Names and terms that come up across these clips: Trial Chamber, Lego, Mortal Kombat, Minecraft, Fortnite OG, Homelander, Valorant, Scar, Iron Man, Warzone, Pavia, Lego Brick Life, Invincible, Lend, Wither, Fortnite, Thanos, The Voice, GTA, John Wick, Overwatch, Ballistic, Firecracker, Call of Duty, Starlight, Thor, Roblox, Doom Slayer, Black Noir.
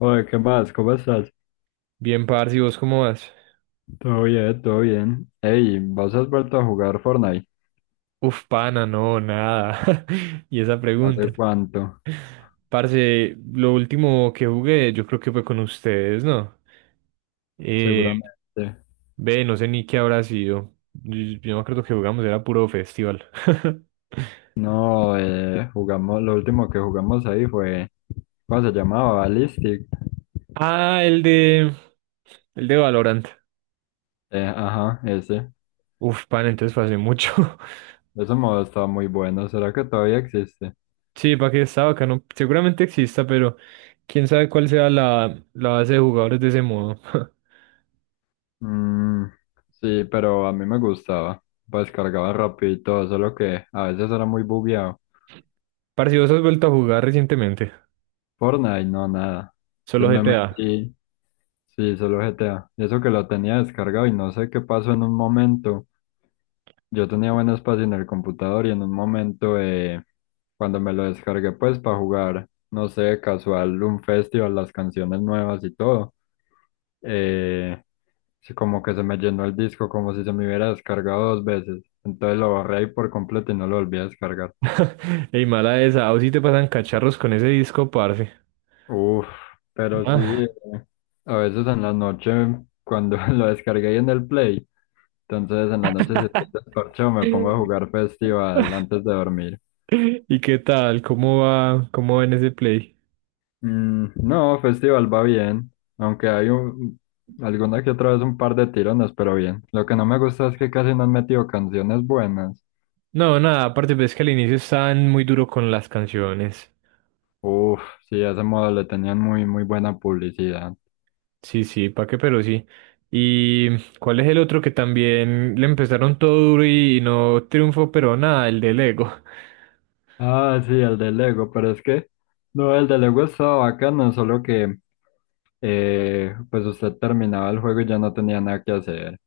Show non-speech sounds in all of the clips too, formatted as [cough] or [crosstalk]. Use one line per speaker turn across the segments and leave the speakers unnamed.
Oye, ¿qué más? ¿Cómo estás?
Bien, parce, ¿y vos cómo vas?
Todo bien, todo bien. Ey, ¿vos has vuelto a jugar Fortnite?
Uf, pana, no, nada. [laughs] Y esa pregunta.
¿Hace cuánto?
Parce, lo último que jugué, yo creo que fue con ustedes, ¿no? Eh,
Seguramente.
ve, no sé ni qué habrá sido. Yo me acuerdo que jugamos, era puro festival. [laughs]
No, jugamos, lo último que jugamos ahí fue, ¿cómo se llamaba? Ballistic.
Ah, el de. El de Valorant.
Ajá, ese.
Uf, pana, entonces fue hace mucho. [laughs]
Ese modo estaba muy bueno. ¿Será que todavía existe?
Sí, para que estaba acá, no. Seguramente exista, pero quién sabe cuál sea la base de jugadores de ese modo. [laughs]
Mm, sí, pero a mí me gustaba. Pues cargaba rápido y todo, solo que a veces era muy bugueado.
Parce, ¿vos has vuelto a jugar recientemente?
Fortnite, no, nada.
Solo
Entonces me
GTA.
metí. Sí, solo GTA. Y eso que lo tenía descargado y no sé qué pasó en un momento. Yo tenía buen espacio en el computador y en un momento, cuando me lo descargué, pues para jugar, no sé, casual, un festival, las canciones nuevas y todo, eh, sí, como que se me llenó el disco, como si se me hubiera descargado dos veces. Entonces lo borré ahí por completo y no lo volví a descargar.
Ey, mala esa. A vos sí te pasan cacharros con ese disco, parce.
Uf, pero sí,
Ah.
a veces en la noche, cuando [laughs] lo descargué ahí en el Play. Entonces en las noches si estoy desparchado me pongo a jugar festival antes de dormir.
[laughs] ¿Y qué tal? ¿Cómo va? ¿Cómo va en ese play?
Mm, no, festival va bien, aunque hay alguna que otra vez un par de tirones, pero bien. Lo que no me gusta es que casi no han metido canciones buenas.
No, nada, aparte, pues es que al inicio estaban muy duro con las canciones.
Uf, sí, a ese modo le tenían muy, muy buena publicidad.
Sí, sí, pa' qué, pero sí. ¿Y cuál es el otro que también le empezaron todo duro y no triunfó, pero nada, el de Lego?
Ah, sí, el de Lego, pero es que, no, el de Lego estaba bacano, solo que, pues usted terminaba el juego y ya no tenía nada que hacer.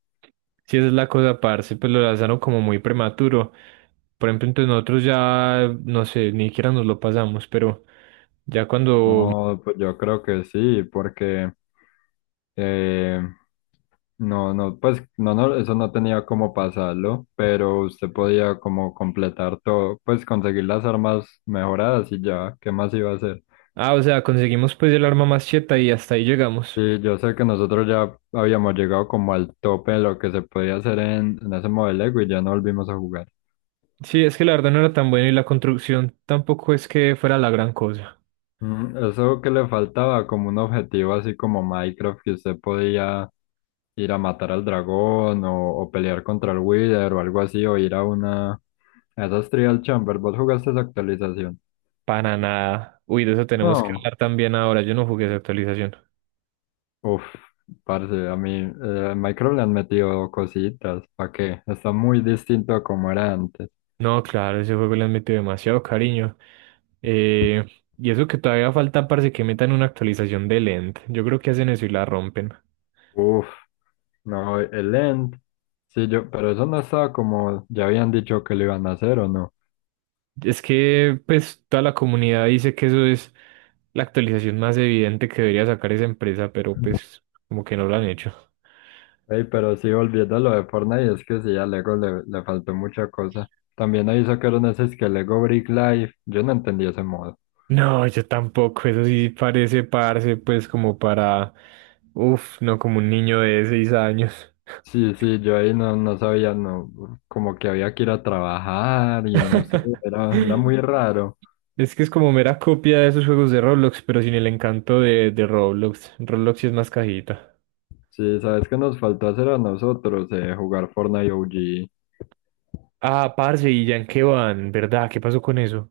Sí, esa es la cosa, parce, pues lo lanzaron como muy prematuro. Por ejemplo, entonces nosotros ya, no sé, ni siquiera nos lo pasamos, pero ya cuando...
No, pues yo creo que sí, porque. Eh, No, no, pues no, no, eso no tenía cómo pasarlo, pero usted podía como completar todo, pues conseguir las armas mejoradas y ya, ¿qué más iba a hacer?
Ah, o sea, conseguimos pues el arma más cheta y hasta ahí llegamos.
Sí, yo sé que nosotros ya habíamos llegado como al tope de lo que se podía hacer en ese modelo Lego y ya no volvimos a jugar.
Sí, es que la verdad no era tan buena y la construcción tampoco es que fuera la gran cosa.
Eso que le faltaba como un objetivo así como Minecraft, que usted podía ir a matar al dragón o pelear contra el Wither o algo así, o ir a a esas Trial Chamber, ¿vos jugaste esa actualización?
Para nada. Uy, de eso tenemos que
No.
hablar también ahora. Yo no jugué esa actualización.
Uf, parce, a mí a Minecraft le han metido cositas, ¿para qué? Está muy distinto a como era antes.
No, claro, ese juego le han metido demasiado cariño. Eh, y eso que todavía falta, parece que metan una actualización de Lend. Yo creo que hacen eso y la rompen.
Uf, no, el End, sí, yo, pero eso no estaba como ya habían dicho que lo iban a hacer o no.
Es que pues toda la comunidad dice que eso es la actualización más evidente que debería sacar esa empresa, pero pues como que no lo han hecho.
Ey, pero sí, volviendo a lo de Fortnite, es que sí, a Lego le faltó mucha cosa. También ahí sacaron ese es que Lego Brick Life, yo no entendí ese modo.
No, yo tampoco, eso sí parece parse pues como para, uff, no como un niño de 6 años.
Sí, sí, yo ahí no, no sabía, no, como que había que ir a trabajar y no sé,
[laughs]
era muy raro.
Es que es como mera copia de esos juegos de Roblox, pero sin el encanto de Roblox. Roblox sí es más cajita.
Sí, ¿sabes qué nos faltó hacer a nosotros? Jugar Fortnite OG.
Ah, parce, ¿y ya en qué van? ¿Verdad? ¿Qué pasó con eso?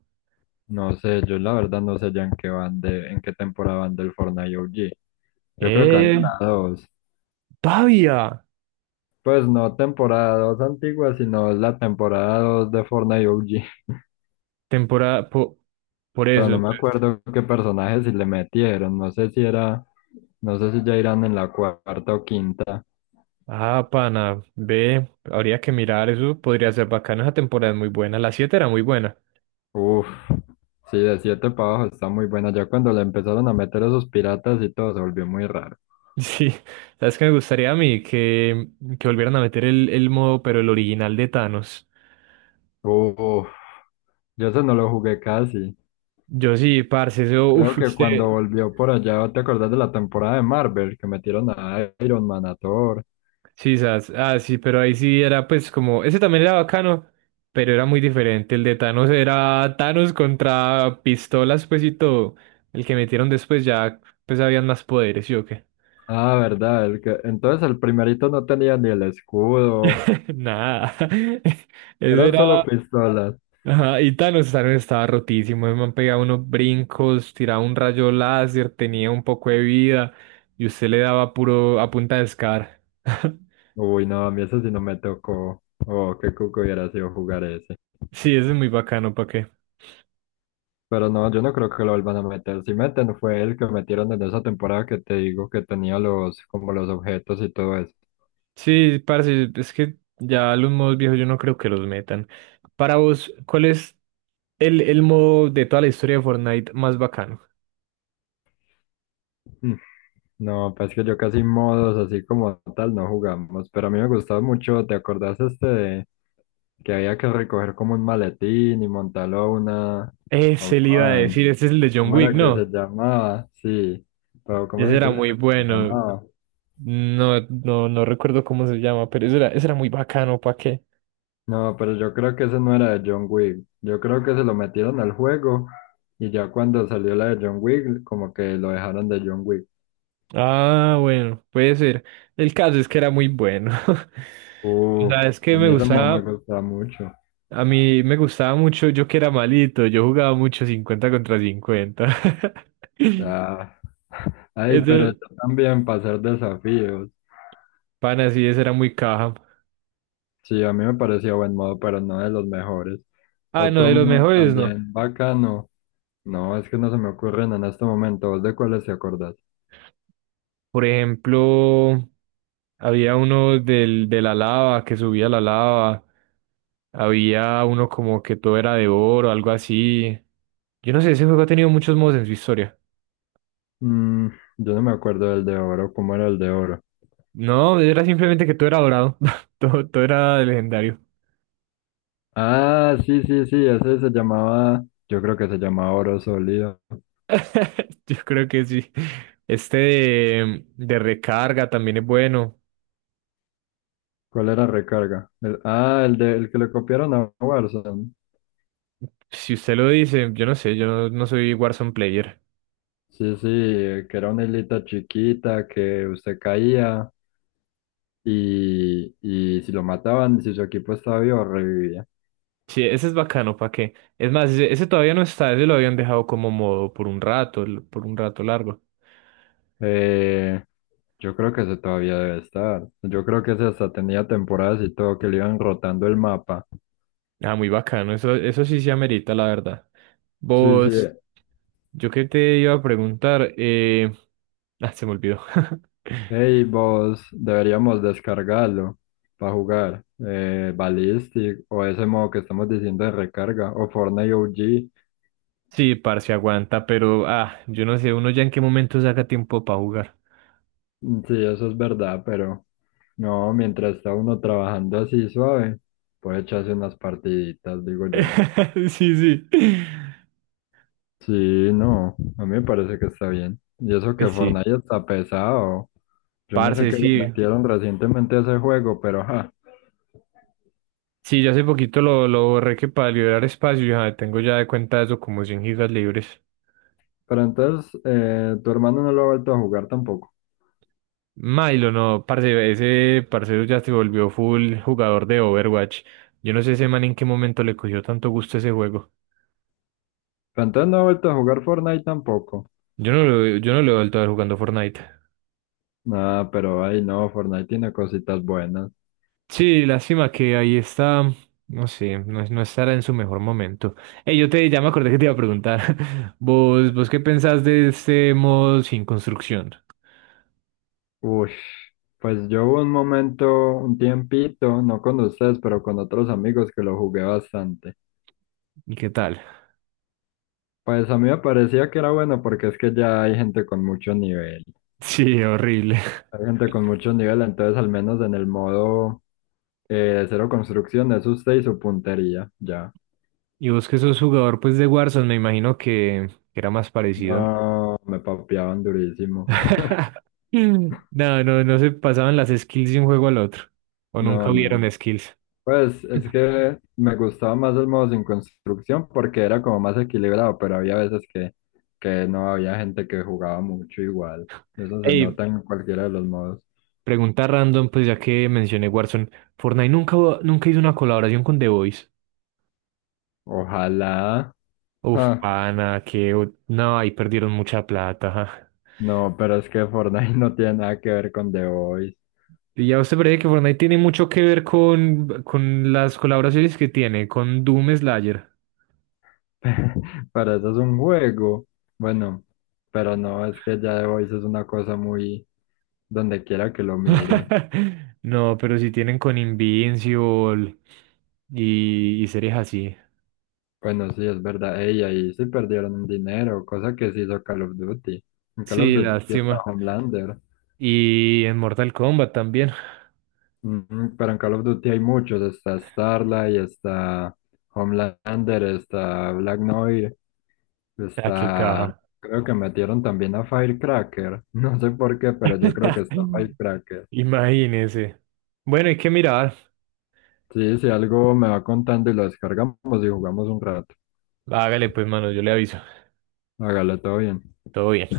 No sé, yo la verdad no sé ya en qué van en qué temporada van del Fortnite OG. Yo creo que van en
¡Eh!
la 2.
¡Pavia!
Pues no temporada 2 antigua, sino es la temporada 2 de Fortnite OG. [laughs]
Temporada, por
Pero
eso.
no me
Entonces,
acuerdo qué personajes si le metieron. No sé si no sé si ya irán en la cuarta o quinta.
ah, pana, ve, habría que mirar eso, podría ser bacano, esa temporada es muy buena, la 7 era muy buena.
Uf, sí, de 7 para abajo está muy buena. Ya cuando le empezaron a meter esos piratas y todo se volvió muy raro.
[laughs] Sí, sabes que me gustaría a mí que volvieran a meter el modo, pero el original de Thanos.
Uf, yo eso no lo jugué casi.
Yo sí, parce, eso,
Creo
uff,
que cuando
usted,
volvió por allá, ¿te acordás de la temporada de Marvel? Que metieron a Iron Man, a Thor.
sí, sas, ah, sí, pero ahí sí era pues como, ese también era bacano, pero era muy diferente, el de Thanos era Thanos contra pistolas, pues y todo, el que metieron después ya, pues habían más poderes, ¿sí o qué?
Ah, verdad, entonces el primerito no tenía ni el escudo,
[laughs] Nada. [laughs] Eso
eran solo
era.
pistolas.
Ajá, y Thanos, Thanos estaba rotísimo. Me han pegado unos brincos, tiraba un rayo láser, tenía un poco de vida. Y usted le daba puro a punta de Scar. [laughs]
Uy, no, a mí eso sí no me tocó. Oh, qué cuco hubiera sido jugar ese.
Sí, eso es muy bacano, ¿para qué?
Pero no, yo no creo que lo vuelvan a meter. Si meten, fue el que metieron en esa temporada que te digo que tenía como los objetos y todo eso.
Sí, parce, es que ya los modos viejos yo no creo que los metan. Para vos, ¿cuál es el modo de toda la historia de Fortnite más bacano?
No, pues que yo casi modos así como tal no jugamos, pero a mí me gustaba mucho, ¿te acordás este de que había que recoger como un maletín y montarlo a una
Ese le iba a
van?
decir, ese es el de John
¿Cómo
Wick,
era que se
¿no?
llamaba? Sí, pero ¿cómo
Ese
era que
era
se
muy
se
bueno.
llamaba?
No, no, no recuerdo cómo se llama, pero eso era muy bacano, ¿para qué?
No, pero yo creo que ese no era de John Wick, yo creo que se lo metieron al juego y ya cuando salió la de John Wick, como que lo dejaron de John Wick.
Ah, bueno, puede ser. El caso es que era muy bueno. [laughs] O
Uf,
sea, es que
a
me
mí ese modo me
gustaba,
gustaba mucho.
a mí me gustaba mucho, yo que era malito, yo jugaba mucho 50 contra 50. [laughs]
Ah, ay, pero
Ese-
yo también pasar desafíos.
pana, sí, ese era muy caja.
Sí, a mí me parecía buen modo, pero no de los mejores.
Ah, no,
Otro
de los
modo
mejores, no.
también bacano. No, es que no se me ocurren en este momento. ¿Vos de cuáles te acordás?
Por ejemplo, había uno del, de la lava, que subía la lava. Había uno como que todo era de oro, algo así. Yo no sé, ese juego ha tenido muchos modos en su historia.
Mm, yo no me acuerdo del de oro. ¿Cómo era el de oro?
No, era simplemente que todo era dorado. [laughs] Todo, todo era legendario.
Ah, sí, sí, sí. Ese se llamaba. Yo creo que se llamaba oro sólido.
[laughs] Yo creo que sí. Este de recarga también es bueno.
¿Cuál era recarga? El que le copiaron a Warzone.
Si usted lo dice, yo no sé, yo no soy Warzone player.
Sí, sí, que era una islita chiquita que usted caía y si lo mataban, si su equipo estaba vivo, revivía.
Sí, ese es bacano, ¿para qué? Es más, ese todavía no está, ese lo habían dejado como modo por un rato, por un rato largo.
Eh, Yo creo que ese todavía debe estar. Yo creo que ese hasta tenía temporadas y todo que le iban rotando el mapa.
Ah, muy bacano, eso sí se amerita, la verdad.
Sí, sí.
Vos, yo qué te iba a preguntar, ah, se me olvidó.
Hey,
[laughs]
vos, deberíamos descargarlo para jugar. Ballistic o ese modo que estamos diciendo de recarga o Fortnite OG.
Sí, parce, aguanta, pero, ah, yo no sé, uno ya en qué momento saca tiempo para jugar.
Sí, eso es verdad, pero no, mientras está uno trabajando así suave, puede echarse unas partiditas, digo yo.
[laughs] Sí, sí.
Sí, no, a mí me parece que está bien. Y eso que
Sí,
Fortnite está pesado. Yo no sé
parce,
qué le
sí.
metieron recientemente a ese juego, pero ajá.
Sí, yo hace poquito lo borré que para liberar espacio, ya tengo ya de cuenta eso como 100 gigas libres.
Pero entonces, tu hermano no lo ha vuelto a jugar tampoco.
Milo, no, parce, ese parcero ya se volvió full jugador de Overwatch. Yo no sé ese man en qué momento le cogió tanto gusto a ese juego.
Pero entonces no ha vuelto a jugar Fortnite tampoco.
Yo no lo he vuelto a ver jugando Fortnite.
Nada, pero ay no, Fortnite tiene cositas buenas.
Sí, lástima que ahí está, no sé, no, no estará en su mejor momento. Ey, ya me acordé que te iba a preguntar, [laughs] vos qué pensás de este modo sin construcción?
Uy, pues yo hubo un momento, un tiempito, no con ustedes, pero con otros amigos que lo jugué bastante.
¿Y qué tal?
Pues a mí me parecía que era bueno porque es que ya hay gente con mucho nivel.
Sí, horrible.
Hay
[laughs]
gente con mucho nivel, entonces al menos en el modo cero construcción es usted y su puntería, ya.
Y vos que sos jugador pues de Warzone, me imagino que era más parecido, ¿no?
No, me papeaban durísimo.
[laughs] Mm. No, no, no se pasaban las skills de un juego al otro. O nunca
No,
hubieron
no.
skills.
Pues es que me gustaba más el modo sin construcción porque era como más equilibrado, pero había veces que no había gente que jugaba mucho igual. Eso se
Ey,
nota en cualquiera de los modos.
pregunta random, pues ya que mencioné Warzone, Fortnite nunca, nunca hizo una colaboración con The Voice.
Ojalá.
Uf,
Ah,
pana, que no, ahí perdieron mucha plata. [laughs] Ajá.
no, pero es que Fortnite [laughs] no tiene nada que ver con The Voice.
Y ya usted parece que Fortnite tiene mucho que ver con las colaboraciones que tiene, con Doom Slayer.
[laughs] Para eso es un juego. Bueno, pero no, es que ya The Voice es una cosa muy donde quiera que lo mire.
[laughs] No, pero si tienen con Invincible y series así.
Bueno, sí, es verdad. Ey, ahí sí perdieron un dinero, cosa que sí hizo Call of Duty. En Call of
Sí,
Duty está
lástima.
Homelander.
Y en Mortal Kombat también.
Ujú. Pero en Call of Duty hay muchos. Está Starlight, está Homelander, está Black Noir,
Ah, qué
está.
caja.
Creo que metieron también a Firecracker. [laughs] No sé por qué, pero yo creo que
[laughs]
está Firecracker.
Imagínese. Bueno, hay que mirar.
Sí, si algo me va contando y lo descargamos y jugamos un rato.
Hágale pues, mano, yo le aviso.
Hágale todo bien.
Todo bien.